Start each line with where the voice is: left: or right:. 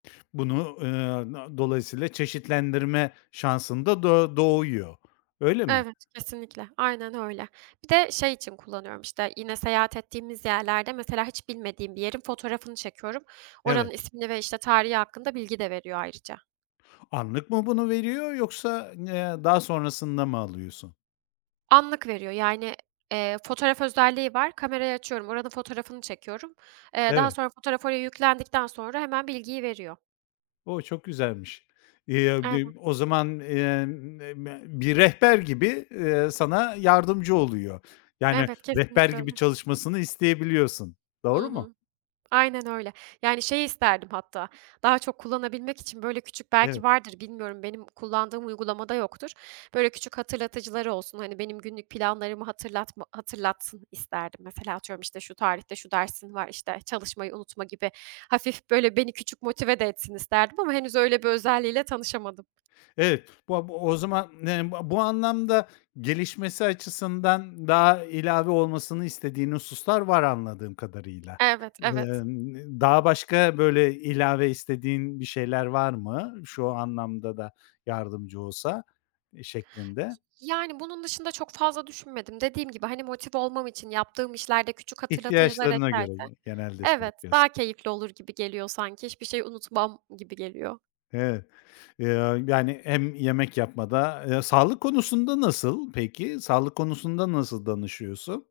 left: Bunu, ııı, a dolayısıyla çeşitlendirme şansın da do doğuyor. Öyle mi?
right: Evet, kesinlikle. Aynen öyle. Bir de şey için kullanıyorum, işte, yine seyahat ettiğimiz yerlerde mesela hiç bilmediğim bir yerin fotoğrafını çekiyorum.
left: Evet.
right: Oranın ismini ve, işte, tarihi hakkında bilgi de veriyor ayrıca.
left: Anlık mı bunu veriyor yoksa, ııı, eee, daha sonrasında mı alıyorsun?
right: Anlık veriyor. Yani, eee, fotoğraf özelliği var. Kamerayı açıyorum, oranın fotoğrafını çekiyorum. Eee, daha
left: Eve
right: sonra fotoğraf oraya yüklendikten sonra hemen bilgiyi veriyor.
left: O! Çok güzelmiş. Iıı,
right: Evet.
left: [unintelligible] o zaman, ııı, [unintelligible] bir rehber gibi, ııı, sana yardımcı oluyor. Yani
right: Evet,
left: rehber
right: kesinlikle
left: gibi
right: öyle.
left: çalışmasını isteyebiliyorsun.
right: I
left: Doğru mu?
right: hı. Aynen öyle. Yani, şeyi isterdim hatta daha çok kullanabilmek için böyle küçük
left: Eve
right: -belki vardır bilmiyorum, benim kullandığım uygulamada yoktur. Böyle küçük hatırlatıcıları olsun. Hani, benim günlük planlarımı hatırlatma hatırlatsın isterdim. Mesela atıyorum, işte, "Şu tarihte şu dersin var, işte, çalışmayı unutma." gibi hafif, böyle, beni küçük motive de etsin isterdim ama henüz öyle bir özelliğiyle tanışamadım.
left: Evet, ba bu o zaman n ba bu anlamda gelişmesi açısından daha ilave olmasını istediğin hususlar var anladığım kadarıyla.
right: Evet, evet.
left: Emm, eee, daha başka böyle ilave istediğin bir şeyler var mı? Şu anlamda da yardımcı olsa şeklinde.
right: Y yani bunun dışında çok fazla düşünmedim. Dediğim gibi, hani, motive olmam için yaptığım işlerde küçük hatırlatıcılar
left: İhtiyaçlarına
right: eklerse
left: göre ge genelde şey
right: Evet,
left: yapıyorsun.
right: daha keyifli olur gibi geliyor sanki. Hiçbir şey unutmam gibi geliyor.
left: Evet, eee, yani hem yemek yapmada Eee, sağlık konusunda nasıl peki? Sağlık konusunda nasıl danışıyorsun?